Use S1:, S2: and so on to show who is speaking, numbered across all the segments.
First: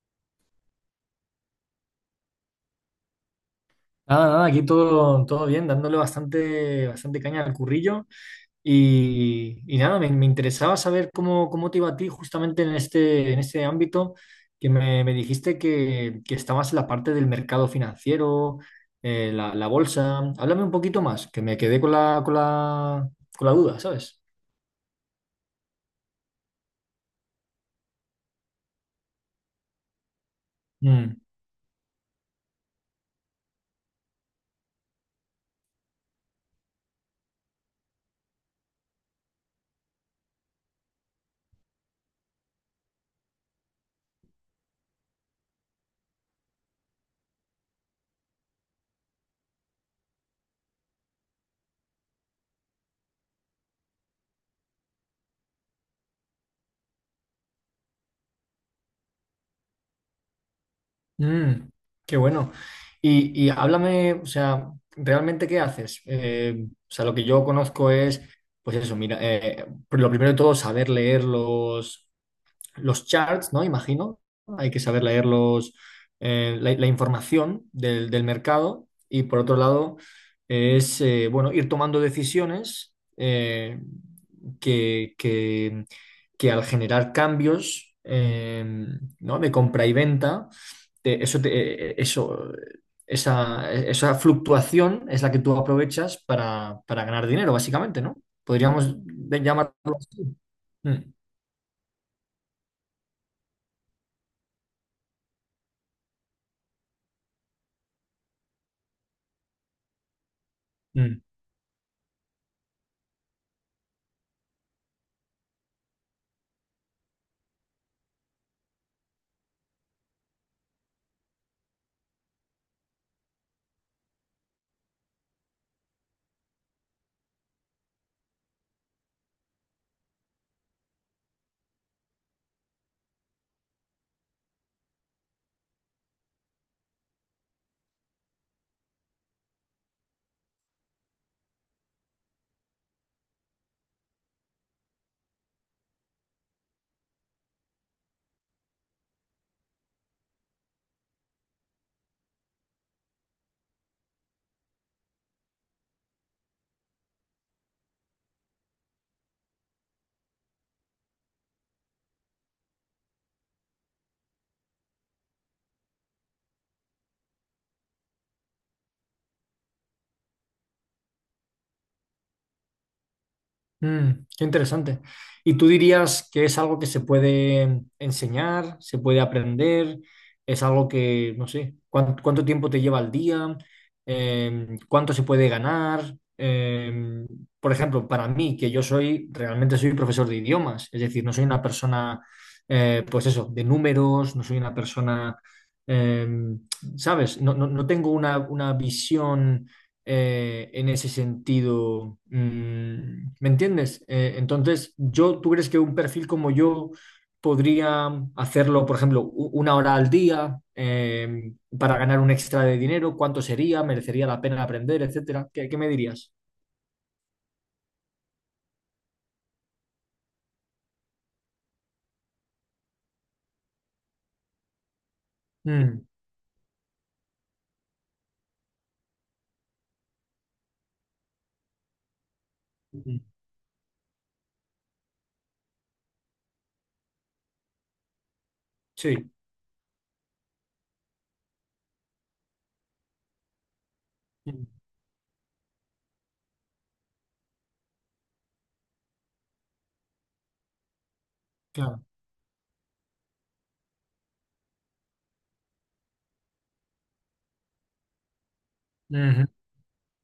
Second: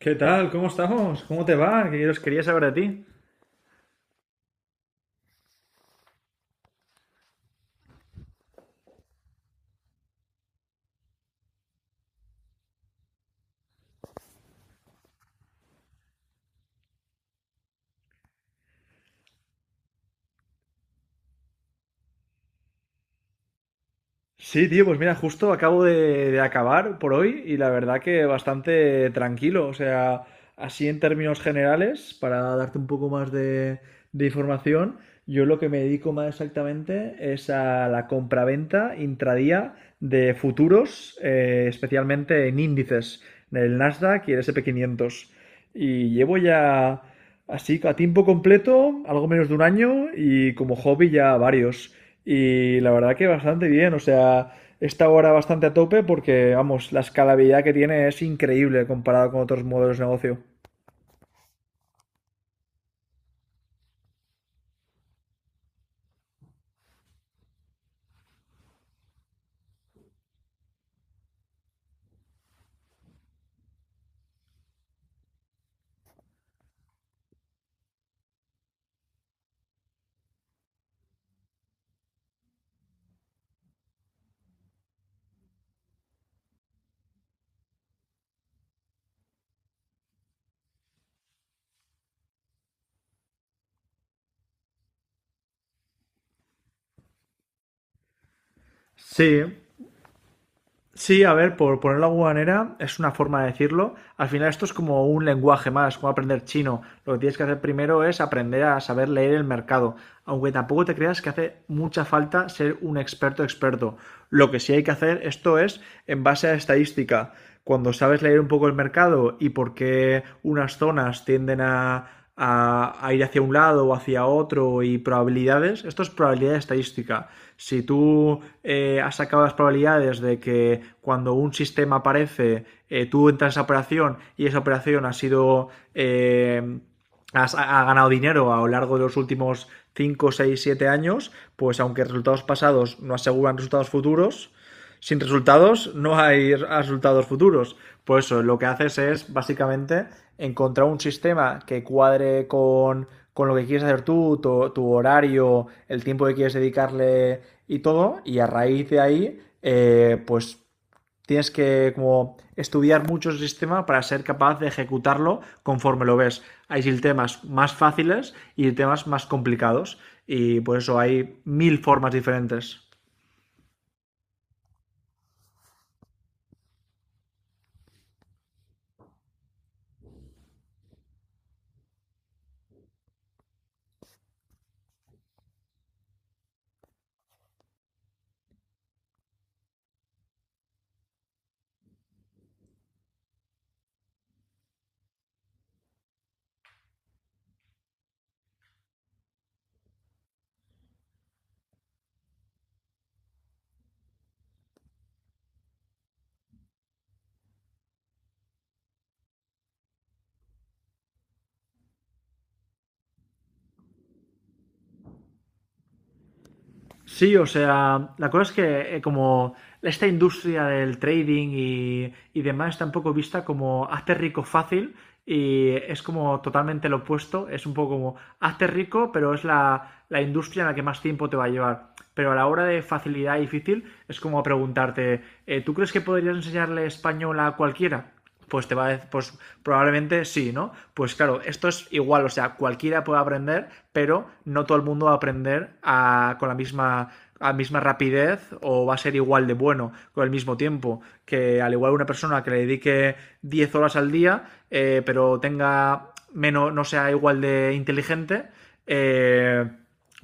S1: ¿Qué tal? ¿Cómo estamos? ¿Cómo te va? Que yo os quería saber de ti.
S2: Nada, nada, aquí todo, todo bien, dándole bastante, bastante caña al currillo. Y nada, me interesaba saber cómo te iba a ti justamente en este ámbito, que me dijiste que estabas en la parte del mercado financiero, la bolsa. Háblame un poquito más, que me quedé con la duda, ¿sabes?
S1: Sí, tío, pues mira, justo acabo de acabar por hoy y la verdad que bastante tranquilo. O sea, así en
S2: Mm.
S1: términos generales, para darte un poco más de información, yo lo que me dedico más exactamente es a la compraventa intradía de futuros, especialmente en índices, en el Nasdaq y el S&P 500. Y llevo ya así a tiempo completo, algo menos de un año y como hobby ya varios. Y la verdad que bastante bien, o sea, está ahora bastante a tope porque, vamos, la escalabilidad que tiene es increíble comparado con otros modelos de negocio.
S2: Mm, Qué bueno. Y háblame, o sea, ¿realmente qué haces? O sea, lo que yo conozco es, pues eso, mira, lo primero de todo, saber leer los charts, ¿no? Imagino. Hay que saber leer la información del mercado, y por otro lado es, bueno, ir tomando decisiones, que, que- que al generar cambios, ¿no?, de compra y venta, eso, eso, esa fluctuación es la que tú aprovechas para ganar dinero, básicamente, ¿no? Podríamos
S1: Sí,
S2: llamarlo así. Mm,
S1: Sí, a ver, por ponerlo de alguna manera, es una forma de decirlo. Al final esto es como un lenguaje más, como aprender chino. Lo que tienes que hacer primero es aprender a saber leer el mercado, aunque tampoco te
S2: mm.
S1: creas que hace mucha falta ser un experto experto. Lo que sí hay que hacer esto es en base a estadística. Cuando sabes leer un poco el mercado y por qué unas zonas tienden a ir hacia un lado o hacia otro y probabilidades. Esto es probabilidad estadística. Si tú has sacado las probabilidades de que cuando un sistema aparece, tú entras a esa operación y esa operación ha sido... Ha ganado dinero a lo largo de los últimos 5 6 7 años, pues aunque resultados pasados no aseguran resultados futuros, sin resultados no hay resultados futuros. Por eso lo que haces es básicamente encontrar un sistema que cuadre con lo que quieres hacer tú, tu horario, el tiempo que quieres dedicarle y todo, y a raíz de ahí, pues tienes que como estudiar mucho el sistema para ser capaz de ejecutarlo conforme lo ves. Hay sistemas más fáciles y temas más complicados. Y por eso hay mil formas diferentes.
S2: Qué interesante. ¿Y tú dirías que es algo que se puede enseñar, se puede aprender? ¿Es algo que, no sé, cuánto tiempo te lleva al día? ¿Cuánto se puede ganar? Por ejemplo, para mí, que yo soy, realmente soy profesor de idiomas, es decir, no soy una persona, pues eso, de números, no soy una persona, eh, ¿sabes? No tengo una visión en ese sentido. ¿Me entiendes? Entonces, yo, ¿tú crees que un perfil como yo podría hacerlo, por ejemplo, una hora al día, para ganar un extra de dinero? ¿Cuánto sería? ¿Merecería la pena aprender, etcétera? ¿Qué me dirías?
S1: Sí, o sea, la cosa es que como esta industria del trading y demás está un poco vista como hazte rico fácil y
S2: Mm,
S1: es como totalmente lo opuesto, es un poco como hazte rico, pero es la industria en la que más tiempo te va a llevar. Pero a la hora de
S2: mm,
S1: facilidad y difícil es como preguntarte, ¿tú crees que podrías enseñarle español a cualquiera? Pues te va a decir,
S2: sí,
S1: pues probablemente sí, ¿no? Pues claro, esto es igual, o sea, cualquiera puede aprender, pero no
S2: mm,
S1: todo el mundo va a aprender a, con la misma, a misma rapidez o va a ser igual de bueno con el mismo tiempo. Que al igual
S2: claro.
S1: una persona que le dedique 10 horas al día, pero tenga menos, no sea igual de inteligente,
S2: Ujú,
S1: eh,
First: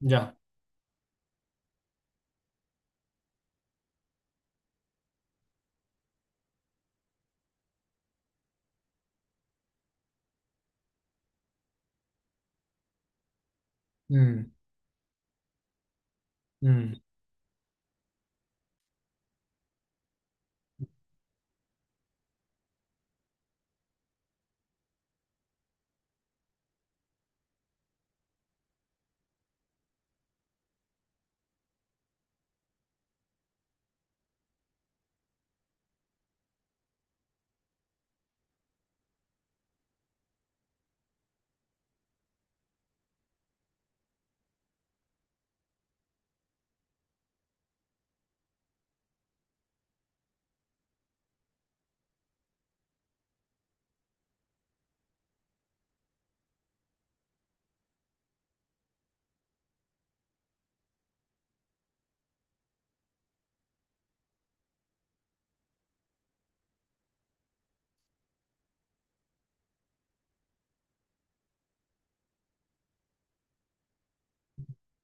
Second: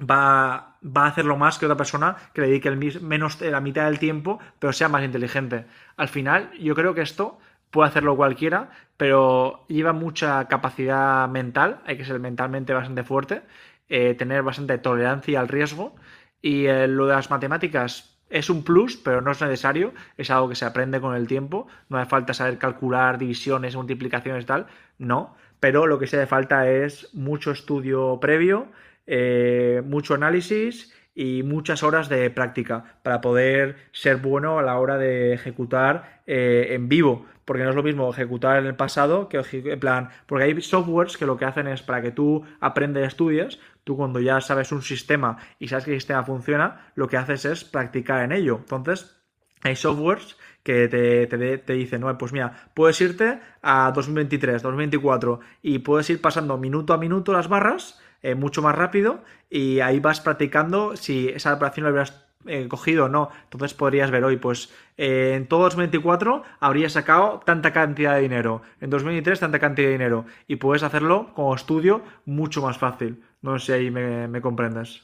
S2: ya.
S1: va a hacerlo más que otra persona que le dedique el menos la mitad del tiempo, pero sea más inteligente. Al final, yo creo que esto puede hacerlo cualquiera, pero lleva mucha capacidad mental, hay que ser mentalmente bastante fuerte, tener
S2: Mm,
S1: bastante tolerancia al riesgo y
S2: mm.
S1: lo de las matemáticas es un plus, pero no es necesario, es algo que se aprende con el tiempo, no hace falta saber calcular divisiones, multiplicaciones y tal, no, pero lo que sí hace falta es mucho estudio previo mucho análisis y muchas horas de práctica para poder ser bueno a la hora de ejecutar en vivo. Porque no es lo mismo ejecutar en el pasado que en plan. Porque hay softwares que lo que hacen es para que tú aprendes, estudias tú, cuando ya sabes un sistema y sabes que el sistema funciona, lo que haces es practicar en ello. Entonces, hay softwares que te dicen, no, pues mira, puedes irte a 2023, 2024 y puedes ir pasando minuto a minuto las barras mucho más rápido y ahí vas practicando si esa operación la hubieras cogido o no. Entonces podrías ver hoy, pues en todo 2024 habría sacado tanta cantidad de dinero, en 2023 tanta cantidad de dinero y puedes hacerlo como estudio mucho más fácil. No sé si ahí me comprendes.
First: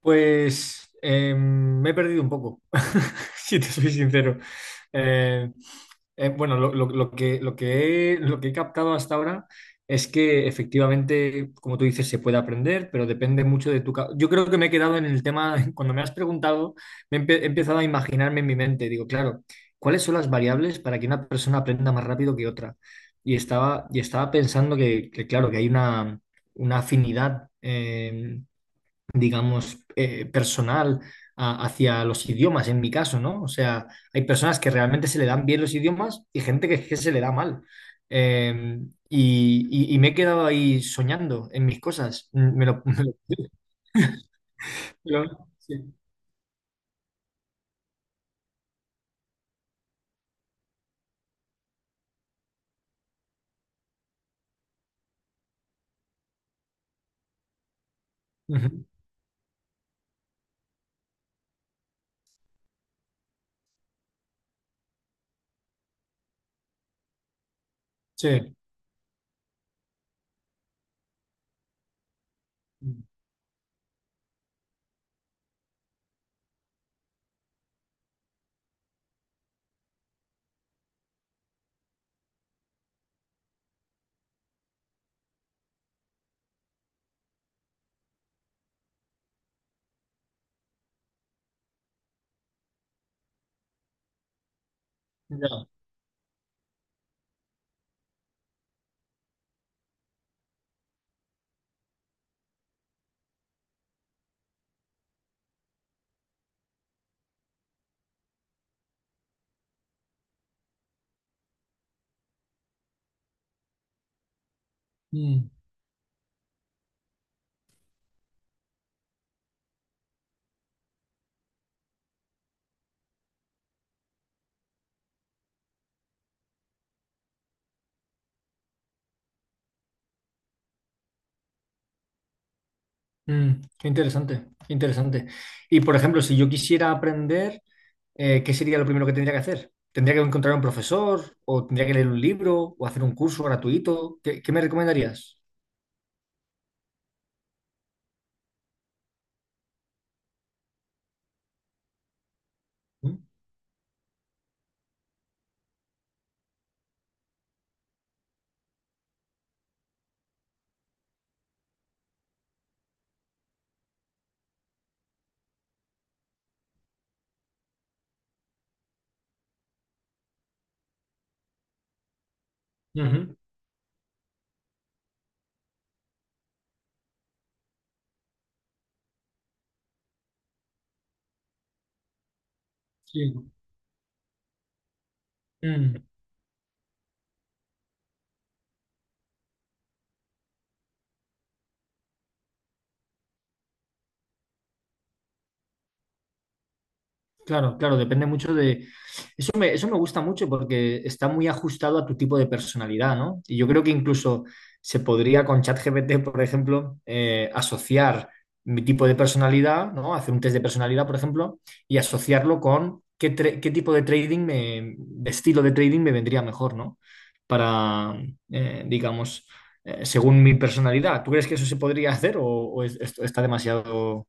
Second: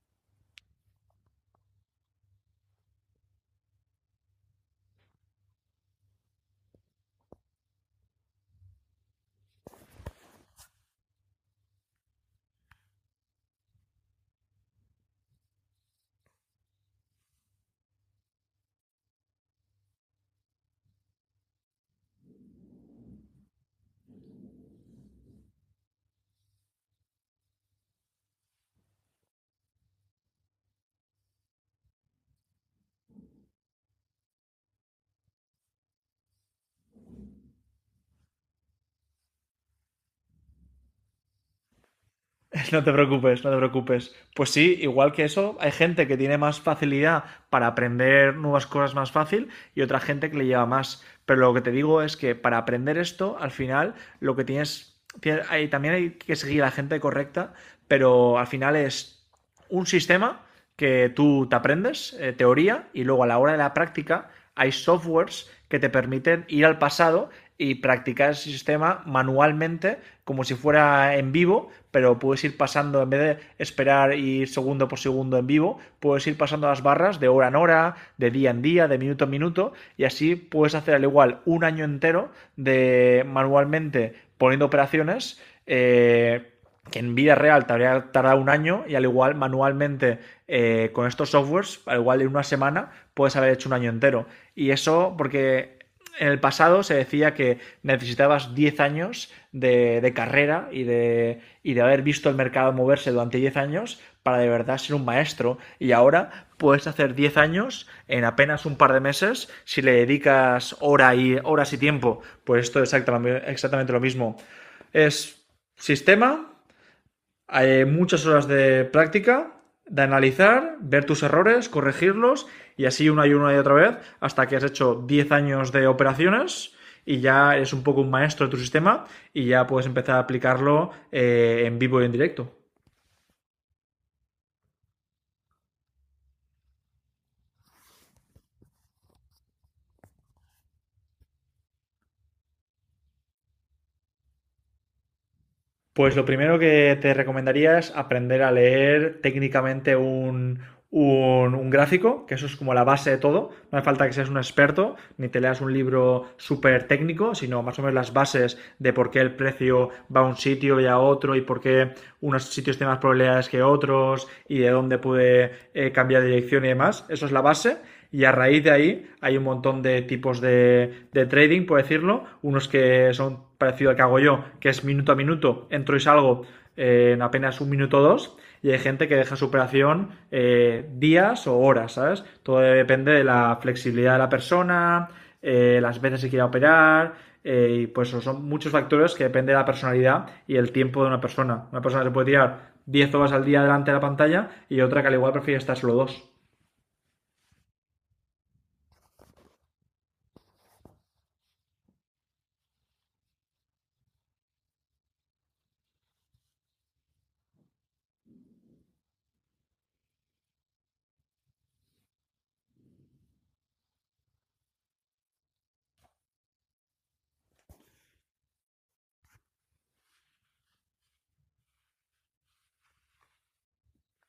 S2: Pues me he perdido un poco, si te soy sincero. Eh, bueno, lo que he captado hasta ahora es que, efectivamente, como tú dices, se puede aprender, pero depende mucho de tu... Yo creo que me he quedado en el tema, cuando me has preguntado, he empezado a imaginarme en mi mente. Digo, claro, ¿cuáles son las variables para que una persona aprenda más rápido que otra? Y estaba pensando que, claro, que hay una afinidad, digamos, personal, hacia los idiomas, en mi caso, ¿no? O sea, hay personas que realmente se le dan bien los idiomas y gente que se le da mal. Eh, y me he quedado ahí soñando en mis cosas.
S1: No te
S2: Me lo-
S1: preocupes, no te preocupes. Pues sí, igual que eso, hay
S2: sí.
S1: gente que tiene más facilidad para aprender nuevas cosas más fácil y otra gente que le lleva más. Pero lo que te digo es que para aprender esto, al final, lo que también hay que seguir a la gente correcta, pero al final
S2: Ujú.
S1: es un sistema que tú te aprendes, teoría, y luego a la hora de la práctica hay softwares que te permiten ir al pasado y practicar ese
S2: Sí.
S1: sistema manualmente como si fuera en vivo, pero puedes ir pasando, en vez de esperar y ir segundo por segundo en vivo, puedes ir pasando las barras de hora en hora, de día en día, de minuto en minuto, y así puedes hacer al igual un año entero de manualmente poniendo operaciones. Eh, que en vida real te habría tardado un año y al igual manualmente con estos softwares, al igual en una semana puedes haber hecho un año entero. Y eso
S2: Ya.
S1: porque en el pasado se decía que necesitabas 10 años de carrera y de haber visto el mercado moverse durante 10 años para de verdad ser un maestro. Y ahora puedes hacer 10 años en apenas un par de meses si le dedicas horas y tiempo. Pues esto es exactamente, exactamente lo mismo. Es
S2: Mm,
S1: sistema, muchas horas de práctica, de analizar, ver tus errores, corregirlos y así una y otra vez hasta que has hecho 10 años de operaciones y ya eres un poco un maestro de tu sistema y ya puedes empezar a aplicarlo en vivo y en directo.
S2: mm. Qué interesante, qué interesante. Y, por ejemplo, si yo quisiera aprender, ¿qué sería lo primero que tendría que hacer? ¿Tendría que encontrar un profesor o tendría que leer un libro o hacer un curso gratuito? ¿Qué me recomendarías?
S1: Pues lo primero que te recomendaría es aprender a leer técnicamente un gráfico, que eso es como la base de
S2: ¿No?
S1: todo. No hace falta que seas un experto ni te leas un libro súper técnico, sino más o menos las bases de por qué el precio va a un sitio y a otro y por qué unos sitios tienen más probabilidades que otros y de dónde puede cambiar de dirección y demás. Eso es la base. Y a raíz de ahí hay un montón de tipos de trading, por decirlo. Unos que
S2: Ujú,
S1: son parecido al que hago yo, que es minuto a minuto, entro y salgo en apenas un minuto o dos, y hay gente que deja su operación días o horas, ¿sabes? Todo depende de
S2: sí. ¿No?
S1: la flexibilidad de la persona,
S2: Mm,
S1: las veces que quiera operar, y pues son muchos factores que depende de la personalidad y el tiempo de una persona. Una persona se puede tirar 10 horas al día delante de la pantalla y otra que al igual prefiere estar solo dos.
S2: Claro, claro, depende mucho de... Eso me gusta mucho porque está muy ajustado a tu tipo de personalidad, ¿no? Y yo creo que incluso se podría con ChatGPT, por ejemplo, asociar mi tipo de personalidad, ¿no? Hacer un test de personalidad, por ejemplo, y asociarlo con qué tipo de trading de estilo de trading me vendría mejor, ¿no? Para, digamos, según mi personalidad. ¿Tú crees que eso se podría hacer o esto está demasiado...?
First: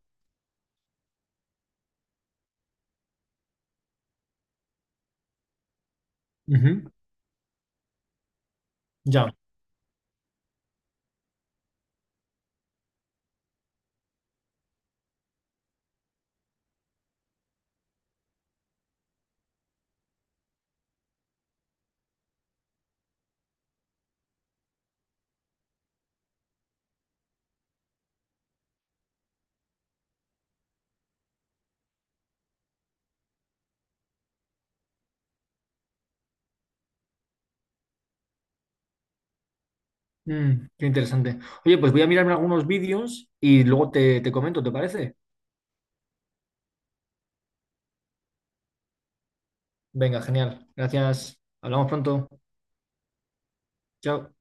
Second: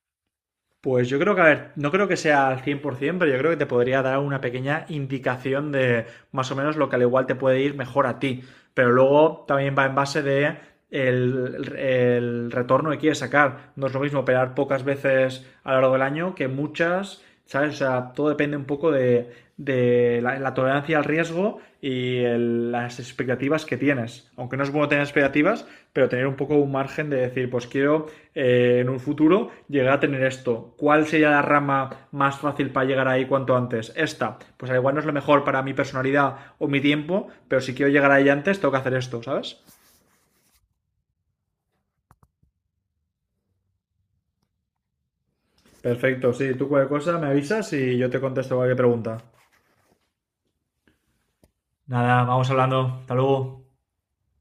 S1: Pues yo creo que, a ver, no creo que sea al 100%, pero yo creo que te podría dar una pequeña indicación de más o menos lo
S2: Ujú.
S1: que al igual te puede ir mejor a ti. Pero
S2: Ya.
S1: luego también va en base de el retorno que quieres sacar. No es lo mismo operar pocas veces a lo largo del año que muchas. ¿Sabes? O sea, todo depende un poco de la tolerancia al riesgo y las expectativas que tienes. Aunque no es bueno tener expectativas, pero tener un poco un margen de decir, pues quiero en un futuro llegar a tener esto. ¿Cuál sería la rama más fácil para llegar ahí cuanto antes? Esta. Pues al igual no es lo mejor para mi personalidad o mi tiempo, pero si quiero llegar ahí antes, tengo que hacer esto, ¿sabes?
S2: Qué interesante. Oye, pues voy a mirarme algunos vídeos y luego te comento, ¿te parece?
S1: Perfecto, sí, tú cualquier cosa me avisas y yo te contesto cualquier pregunta.
S2: Venga, genial. Gracias. Hablamos
S1: Nada,
S2: pronto.
S1: vamos hablando. Hasta luego.
S2: Chao.